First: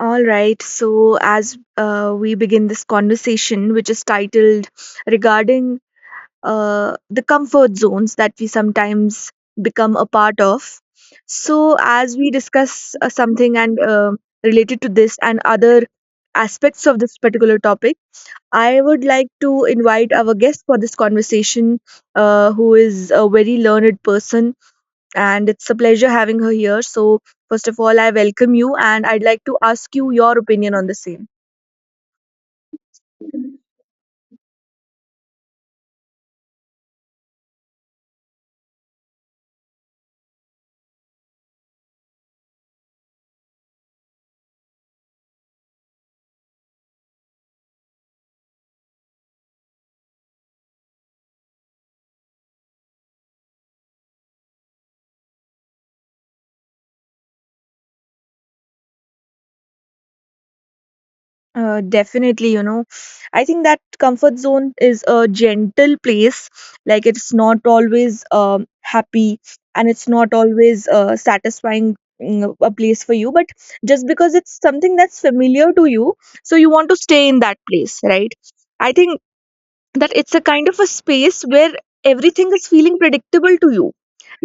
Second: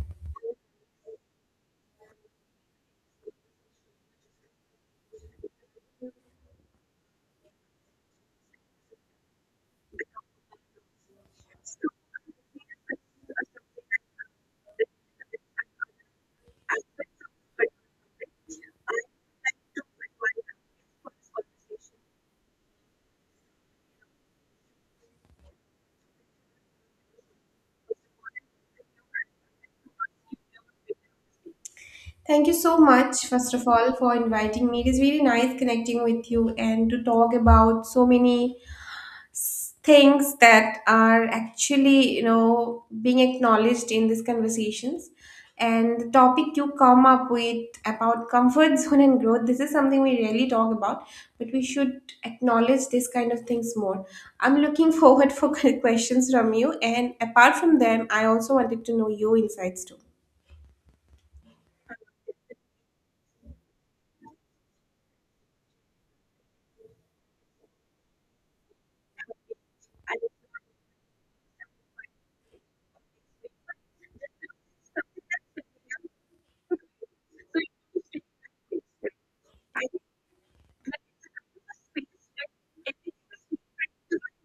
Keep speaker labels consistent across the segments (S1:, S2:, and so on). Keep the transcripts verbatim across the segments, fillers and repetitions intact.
S1: All right. So, as uh, we begin this conversation, which is titled regarding uh, the comfort zones that we sometimes become a part of. So, as we discuss uh, something and uh, related to this and other aspects of this particular topic, I would like to invite our guest for this conversation, uh, who is a very learned person and it's a pleasure having her here. So, first of all, I welcome you and I'd like to ask you your opinion on the same.
S2: Thank you so much, first of all, for inviting me. It is really nice connecting with you and to talk about so many s- things that are actually, you know, being acknowledged in these conversations. And the topic you come up with about comfort zone and growth, this is something we rarely talk about, but we should acknowledge this kind of things more. I'm looking forward for questions from you, and apart from them, I also wanted to know your insights too.
S1: Uh, definitely, you know, I think that comfort zone is a gentle place. Like, it's not always um, happy and it's not always uh, satisfying mm, a place for you. But just because it's something that's familiar to you, so you want to stay in that place, right? I think that it's a kind of a space where everything is feeling predictable to you,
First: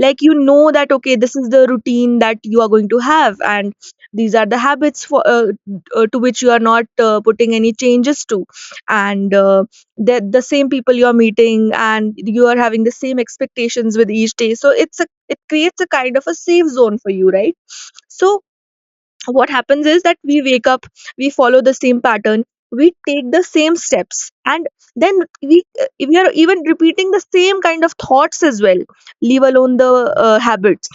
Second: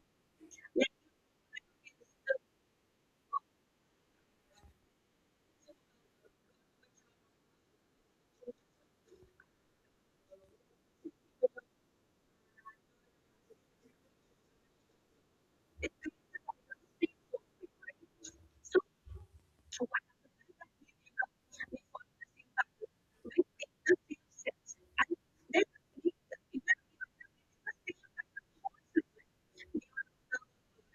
S1: like you know that okay, this is the routine that you are going to have, and these are the habits for uh, uh, to which you are not uh, putting any changes to, and uh, the the same people you are meeting and you are having the same expectations with each day. So it's a it creates a kind of a safe zone for you, right? So what happens is that we wake up, we follow the same pattern, we take the same steps, and then we uh, we are even repeating the same kind of thoughts as well, leave alone the uh, habits.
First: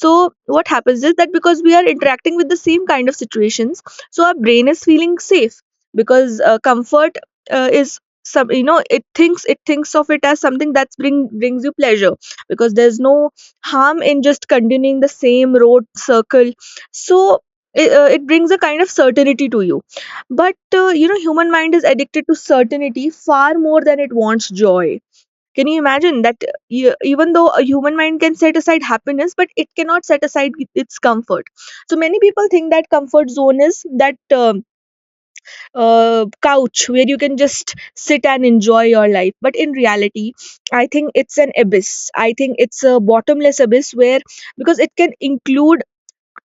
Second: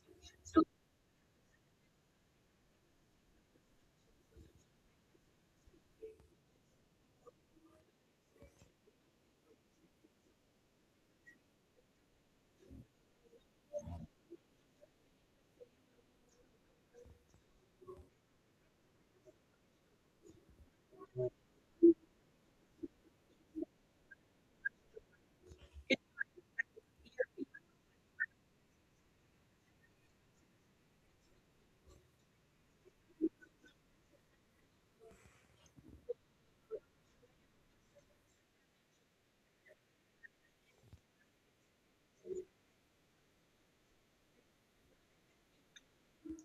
S1: So what happens is that because we are interacting with the same kind of situations, so our brain is feeling safe, because uh, comfort uh, is some you know, it thinks it thinks of it as something that bring brings you pleasure, because there's no harm in just continuing the same road circle. So it, uh, it brings a kind of certainty to you. But uh, you know, human mind is addicted to certainty far more than it wants joy. Can you imagine that uh, e- even though a human mind can set aside happiness, but it cannot set aside i- its comfort? So many people think that comfort zone is that um uh, couch where you can just sit and enjoy your life, but in reality, I think it's an abyss. I think it's a bottomless abyss, where because it can include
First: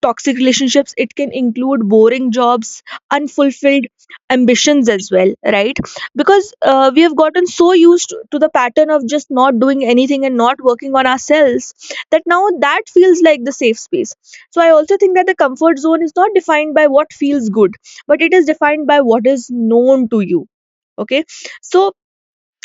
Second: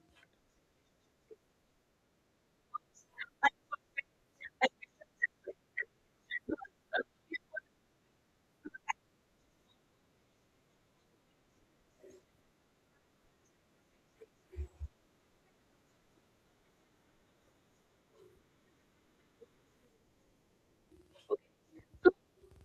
S1: toxic relationships, it can include boring jobs, unfulfilled ambitions as well, right? Because uh, we have gotten so used to the pattern of just not doing anything and not working on ourselves that now that feels like the safe space. So I also think that the comfort zone is not defined by what feels good, but it is defined by what is known to you. Okay. So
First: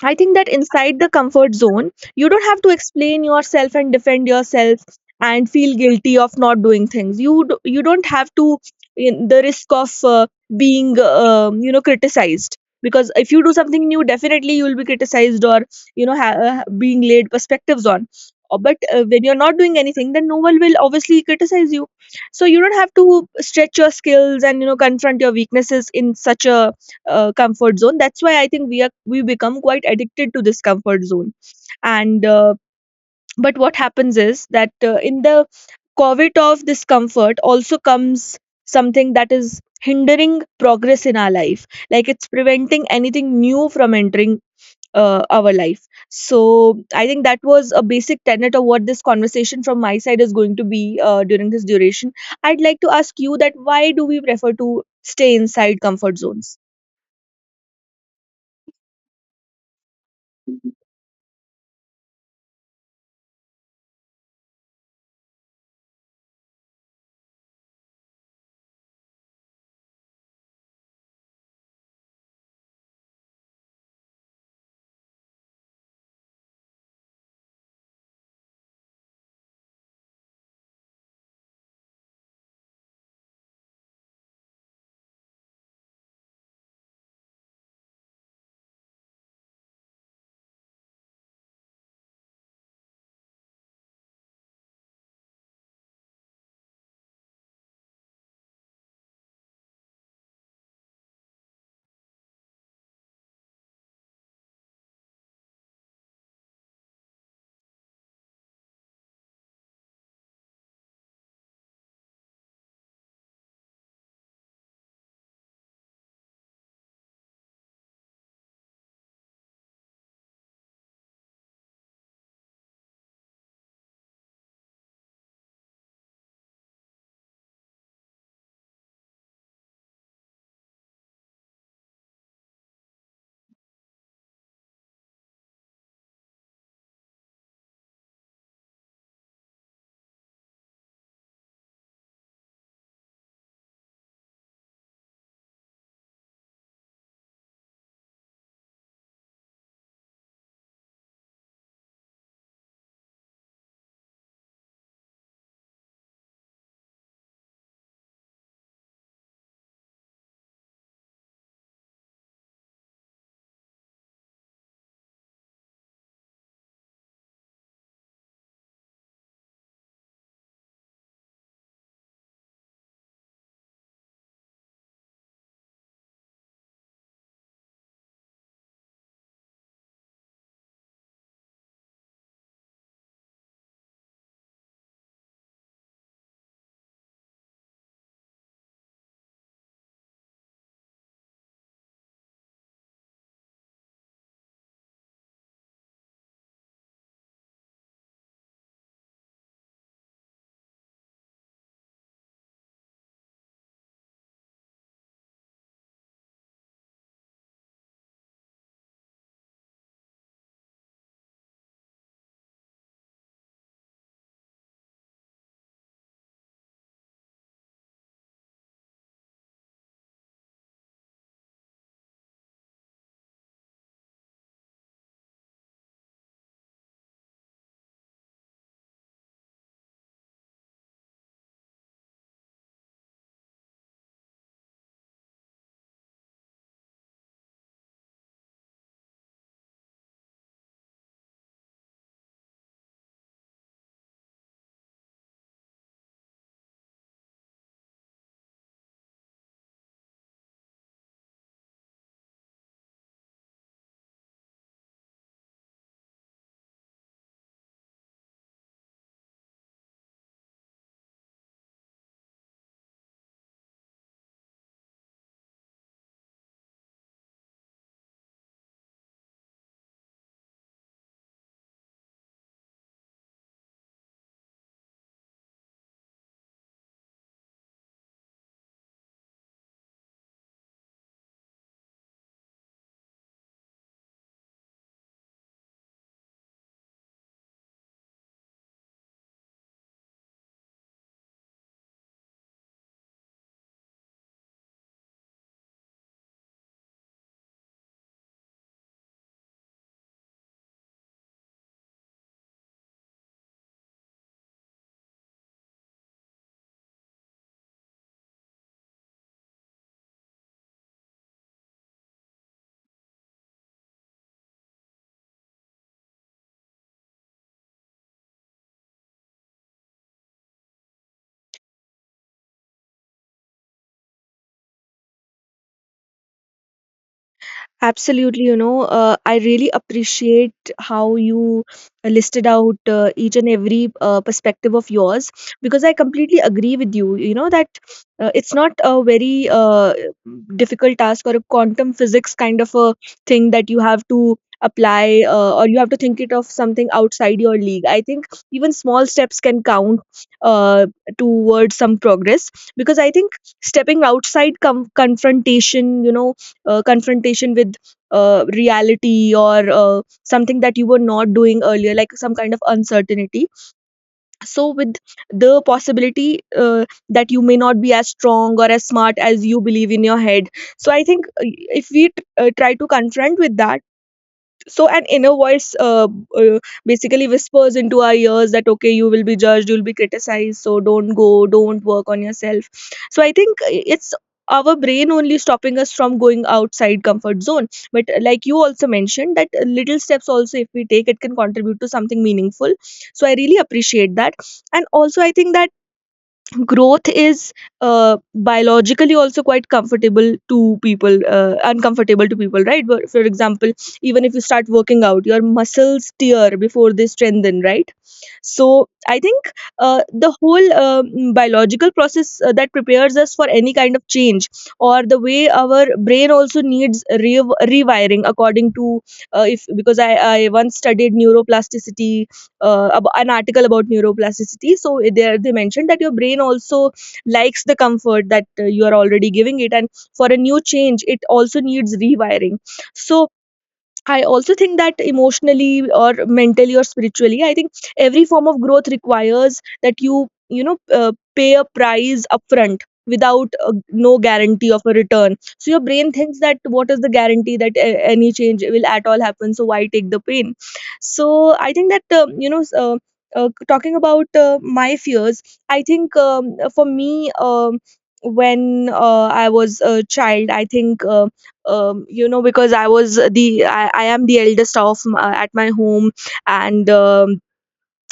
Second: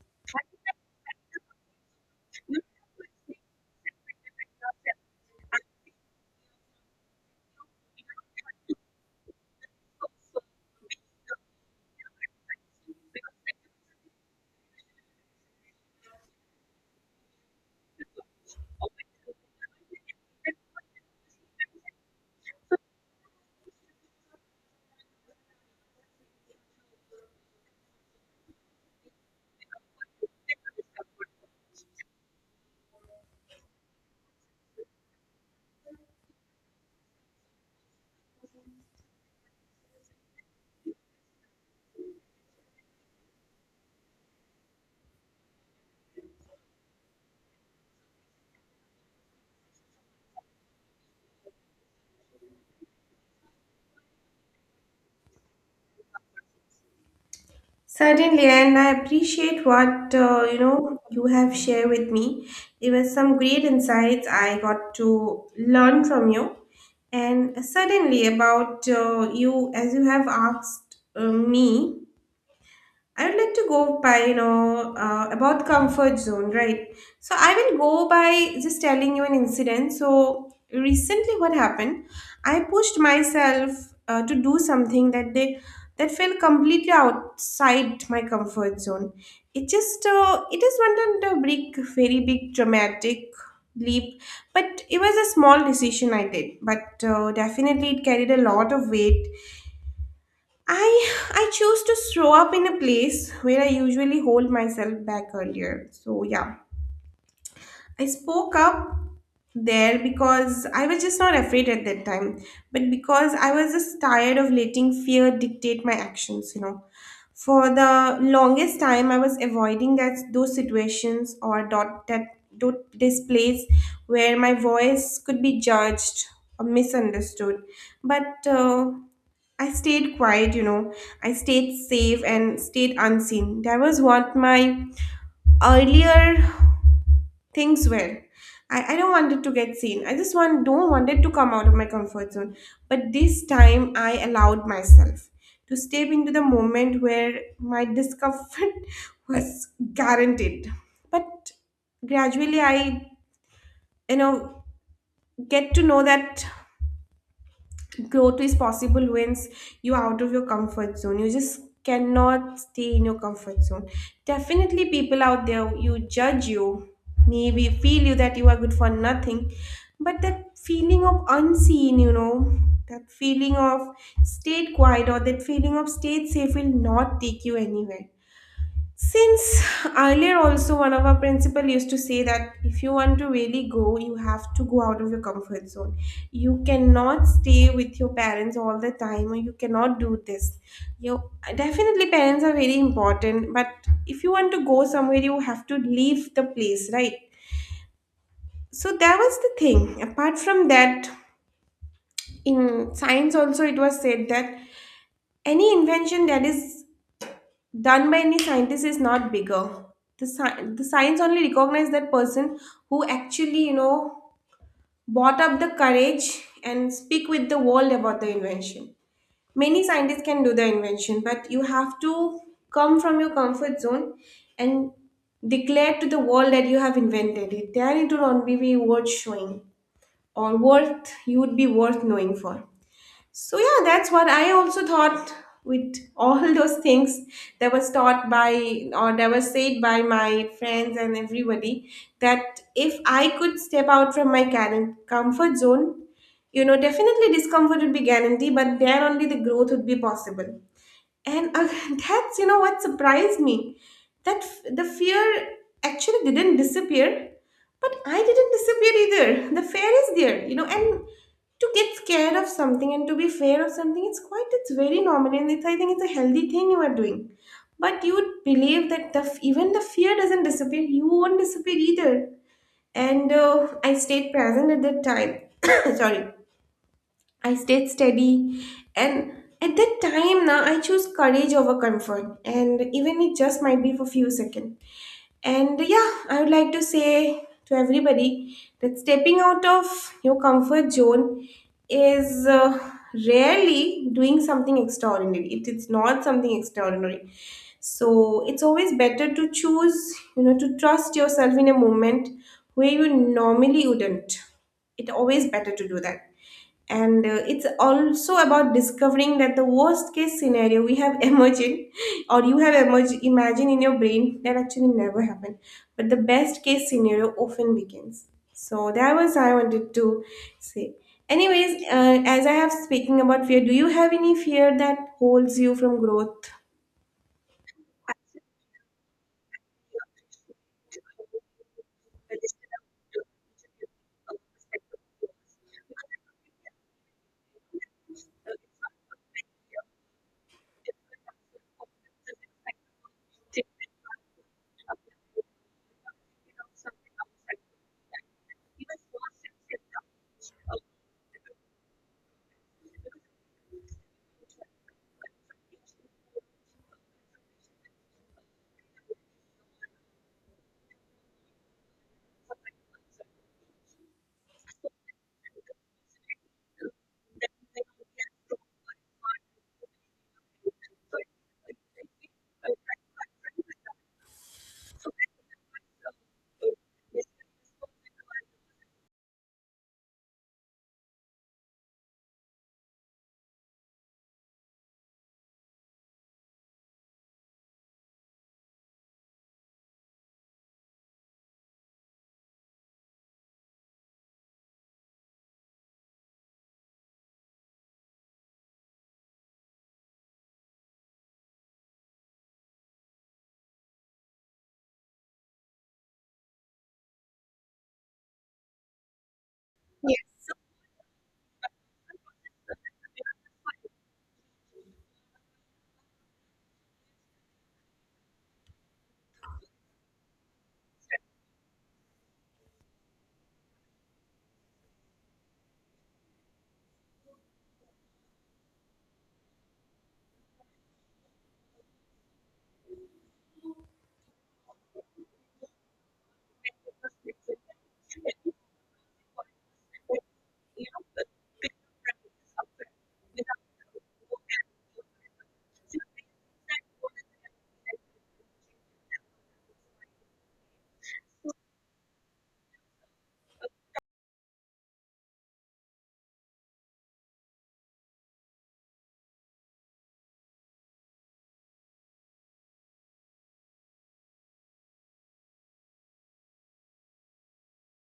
S1: I think that inside the comfort zone, you don't have to explain yourself and defend yourself and feel guilty of not doing things. You d- you don't have to, in the risk of uh, being um, you know criticized, because if you do something new, definitely you will be criticized, or you know ha- uh, being laid perspectives on. Uh, But uh, when you're not doing anything, then no one will obviously criticize you. So you don't have to stretch your skills and, you know, confront your weaknesses in such a uh, comfort zone. That's why I think we are we become quite addicted to this comfort zone. And uh, but what happens is that uh, in the covet of discomfort also comes something that is hindering progress in our life, like it's preventing anything new from entering uh, our life. So I think that was a basic tenet of what this conversation from my side is going to be uh, during this duration. I'd like to ask you that why do we prefer to stay inside comfort zones?
S2: Certainly, and I appreciate what uh, you know you have shared with me. There were some great insights I got to learn from you, and certainly about uh, you as you have asked uh, me. I would like to go by, you know, uh, about comfort zone, right? So I will go by just telling you an incident. So recently, what happened? I pushed myself uh, to do something that they that felt completely outside my comfort zone. It just uh, it is one of the big, very big dramatic leap, but it was a small decision I did, but uh, definitely it carried a lot of weight. I I chose to show up in a place where I usually hold myself back earlier. So yeah, I spoke up there because I was just not afraid at that time, but because I was just tired of letting fear dictate my actions, you know. For the longest time, I was avoiding that those situations or dot that dot this place where my voice could be judged or misunderstood. But uh, I stayed quiet, you know. I stayed safe and stayed unseen. That was what my earlier things were. I, I don't wanted to get seen. I just want don't wanted to come out of my comfort zone. But this time I allowed myself to step into the moment where my discomfort was guaranteed. But gradually I, you know, get to know that growth is possible. Once you're out of your comfort zone, you just cannot stay in your comfort zone. Definitely people out there, you judge, you maybe feel you that you are good for nothing. But that feeling of unseen, you know, that feeling of stayed quiet, or that feeling of stayed safe will not take you anywhere. Since earlier, also, one of our principal used to say that if you want to really go, you have to go out of your comfort zone. You cannot stay with your parents all the time, or you cannot do this. You definitely parents are very important, but if you want to go somewhere, you have to leave the place, right? So that was the thing. Apart from that, in science also, it was said that any invention that is done by any scientist is not bigger. The, sci- the science only recognize that person who actually, you know, brought up the courage and speak with the world about the invention. Many scientists can do the invention, but you have to come from your comfort zone and declare to the world that you have invented it. Then it will only be worth showing, or worth you would be worth knowing for. So yeah, that's what I also thought with all those things that was taught by, or that was said by my friends and everybody, that if I could step out from my current comfort zone, you know, definitely discomfort would be guaranteed, but there only the growth would be possible. And uh, that's, you know, what surprised me. That f- the fear actually didn't disappear, but I didn't disappear either. The fear is there, you know, and to get scared of something and to be fair of something, it's quite, it's very normal. And it's, I think it's a healthy thing you are doing. But you would believe that the, f- even the fear doesn't disappear, you won't disappear either. And uh, I stayed present at that time. Sorry. I stayed steady, and at that time, now I choose courage over comfort, and even it just might be for few seconds. And yeah, I would like to say to everybody that stepping out of your comfort zone is uh, rarely doing something extraordinary. It is not something extraordinary. So it's always better to choose, you know, to trust yourself in a moment where you normally wouldn't. It's always better to do that, and uh, it's also about discovering that the worst case scenario we have imagined, or you have emerg- imagined in your brain, that actually never happened, but the best case scenario often begins. So that was I wanted to say. Anyways, uh, as I have speaking about fear, do you have any fear that holds you from growth?
S1: Absolutely, you know, uh, I really appreciate how you listed out uh, each and every uh, perspective of yours, because I completely agree with you. You know, that uh, it's not a very uh, difficult task or a quantum physics kind of a thing that you have to apply, uh, or you have to think it of something outside your league. I think even small steps can count uh, towards some progress, because I think stepping outside com- confrontation, you know, uh, confrontation with uh, reality or uh, something that you were not doing earlier, like some kind of uncertainty. So with the possibility uh, that you may not be as strong or as smart as you believe in your head. So I think, uh, if we t- uh, try to confront with that. So an inner voice uh, uh, basically whispers into our ears that okay, you will be judged, you'll be criticized, so don't go, don't work on yourself. So I think uh, it's our brain only stopping us from going outside comfort zone. But uh, like you also mentioned, that uh, little steps also, if we take it, can contribute to something meaningful. So I really appreciate that. And also I think that growth is uh, biologically also quite comfortable to people, uh, uncomfortable to people, right? But for example, even if you start working out, your muscles tear before they strengthen, right? So I think uh, the whole um biological process uh, that prepares us for any kind of change, or the way our brain also needs re- rewiring according to, uh, if because I, I once studied neuroplasticity, uh, ab- an article about neuroplasticity. So there they mentioned that your brain also likes the comfort that uh, you are already giving it, and for a new change, it also needs rewiring. So I also think that emotionally or mentally or spiritually, I think every form of growth requires that you, you know, uh, pay a price upfront, without uh, no guarantee of a return. So your brain thinks that what is the guarantee that a- any change will at all happen? So why take the pain? So I think that, um, you know, s- uh, uh, talking about uh, my fears, I think um, for me, um, when uh, I was a child, I think. Um, um, you know because i was the i, I am the eldest of m- uh, at my home, and um,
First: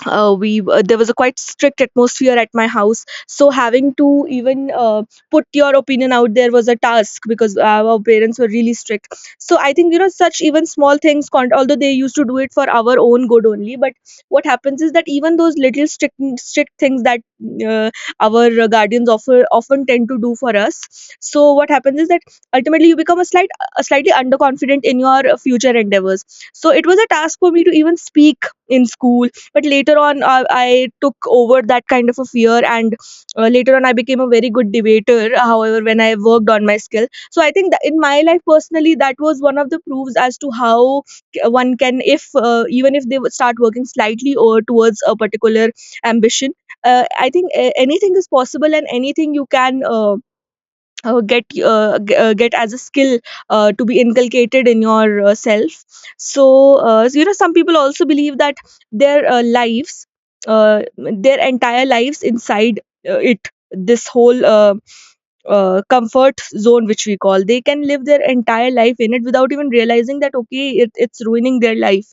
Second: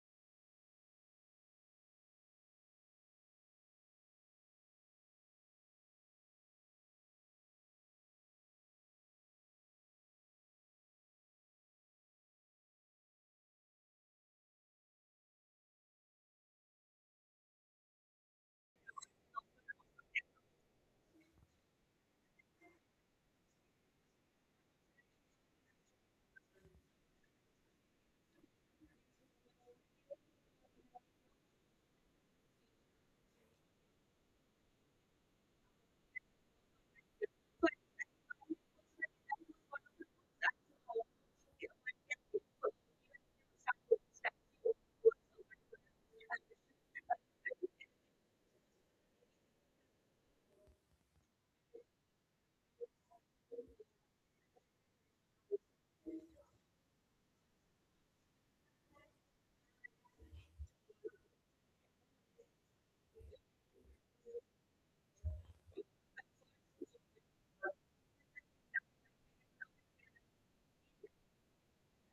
S1: uh, we uh, there was a quite strict atmosphere at my house, so having to even uh, put your opinion out there was a task, because our parents were really strict. So I think, you know, such even small things con- although they used to do it for our own good only. But what happens is that even those little strict strict things that uh, our guardians often often tend to do for us. So what happens is that ultimately you become a slight a slightly underconfident in your future endeavors. So it was a task for me to even speak in school, but later on uh, I took over that kind of a fear, and uh, later on I became a very good debater, uh, however, when I worked on my skill. So I think that in my life personally, that was one of the proofs as to how c- one can, if uh, even if they would start working slightly or towards a particular ambition. uh, I think uh, anything is possible, and anything you can uh, uh, get uh, g- uh, get as a skill uh, to be inculcated in your uh, self. So uh, so, you know, some people also believe that their uh, lives uh, their entire lives inside uh, it this whole uh, uh, comfort zone, which we call, they can live their entire life in it without even realizing that okay, it, it's ruining their life.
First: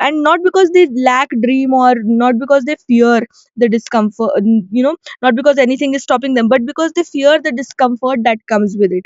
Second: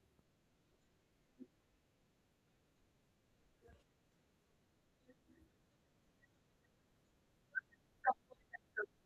S1: And not because they lack dream, or not because they fear the discomfort, you know, not because anything is stopping them, but because they fear the discomfort that comes with it.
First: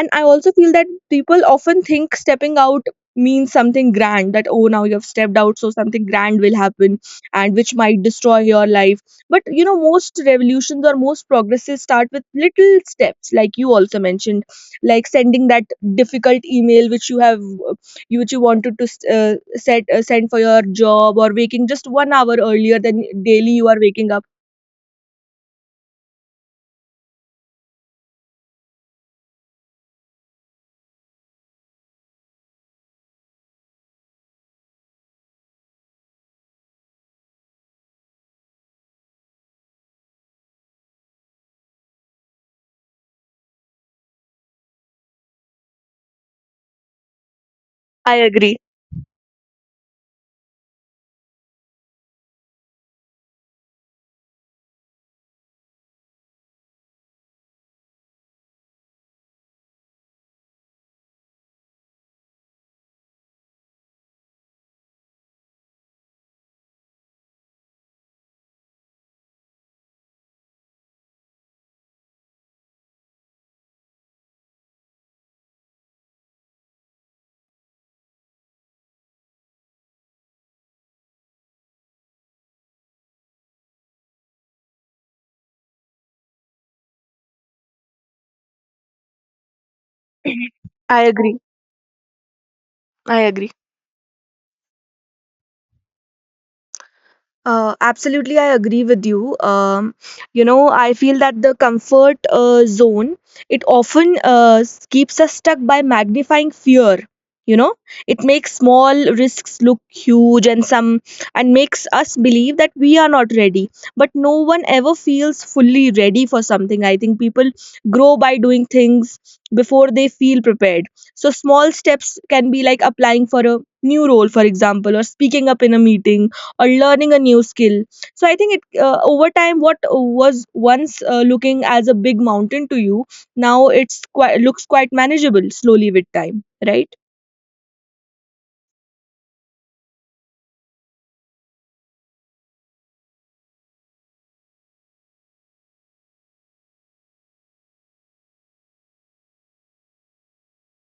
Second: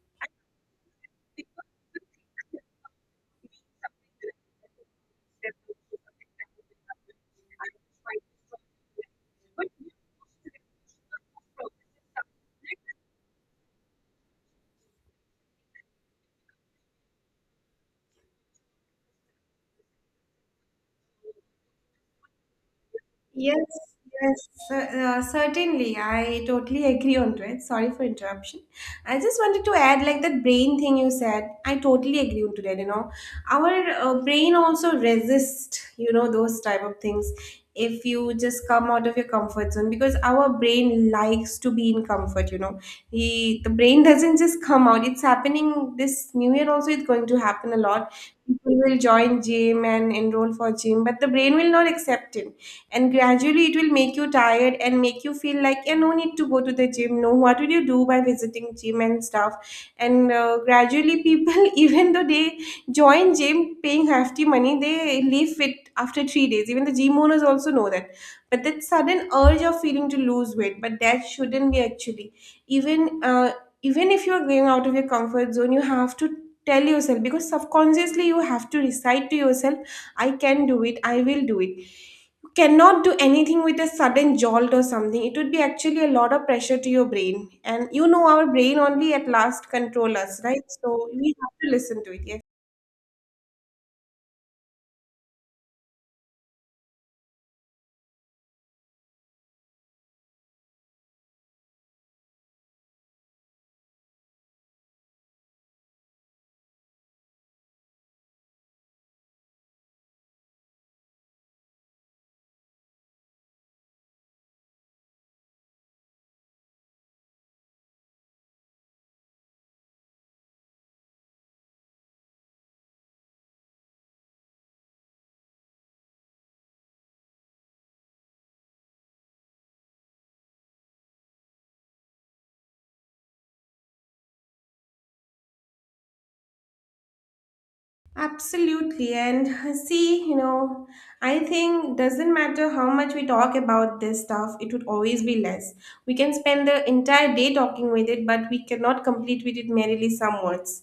S1: And I also feel that people often think stepping out means something grand, that oh, now you have stepped out, so something grand will happen and which might destroy your life. But you know, most revolutions or most progresses start with little steps, like you also mentioned, like sending that difficult email which you have uh, you which you wanted to uh, set uh, send for your job, or waking just one hour earlier than daily
S2: Yes,
S1: you are waking up.
S2: yes, cer- uh, certainly. I totally agree onto it. Sorry for interruption. I just wanted to add, like that brain thing you said. I totally agree onto that. You know, our uh, brain also resists, you know, those type of things. If you just come out of your comfort zone, because our brain likes to be in comfort. You know, he, the brain doesn't just come out. It's happening this new year also. It's going to happen a lot.
S1: I agree.
S2: People will join gym and enroll for gym, but the brain will not accept it, and gradually it will make you tired and make you feel like, yeah, no need to go to the gym. No, what will you do by visiting gym and stuff? And uh, gradually people even though they join gym paying hefty money, they leave it after three days. Even the gym owners also know that. But that sudden urge of feeling to lose weight, but that shouldn't be actually. even uh, even if you're going out of your comfort zone, you have to tell yourself, because subconsciously you have to recite to yourself, I can do it, I will do it. Cannot do anything with a sudden jolt or something. It would be actually a lot of pressure to your brain, and you know our brain only at last control us, right? So we
S1: Alegre.
S2: have to listen to it. Yes.
S1: Uh, absolutely, I agree with you. Um, you know, I feel that the comfort uh, zone, it often uh, s- keeps us stuck by magnifying fear. You know, it makes small risks look huge, and some and makes us believe that we are not ready. But no one ever feels fully ready for something. I think people grow by doing things before they feel prepared. So small steps can be like applying for a new role, for example, or speaking up in a meeting, or learning a new skill. So I think it uh, over time, what was once uh, looking as a big mountain to you, now it's quite looks quite manageable slowly with time, right?
S2: Absolutely. And uh, see, you know, I think doesn't matter how much we talk about this stuff, it would always be less. We can spend the entire day talking with it, but we cannot complete with it merely some words.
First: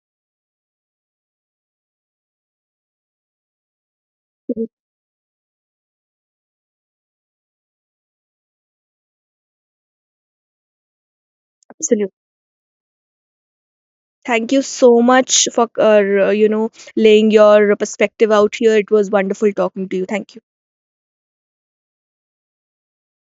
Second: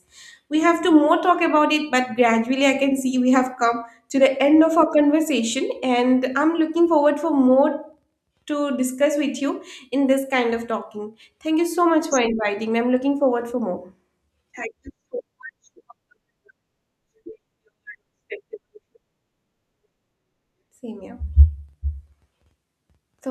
S2: We have to more talk about it, but gradually I can see we have come to the end of our conversation, and I'm looking forward for more to discuss with you in this kind of talking. Thank you so much
S1: Absolutely.
S2: for inviting me. I'm looking forward for more.
S1: Thank you so much for uh, you know, laying your perspective out here. It was wonderful talking to you. Thank you.
S2: Same here. So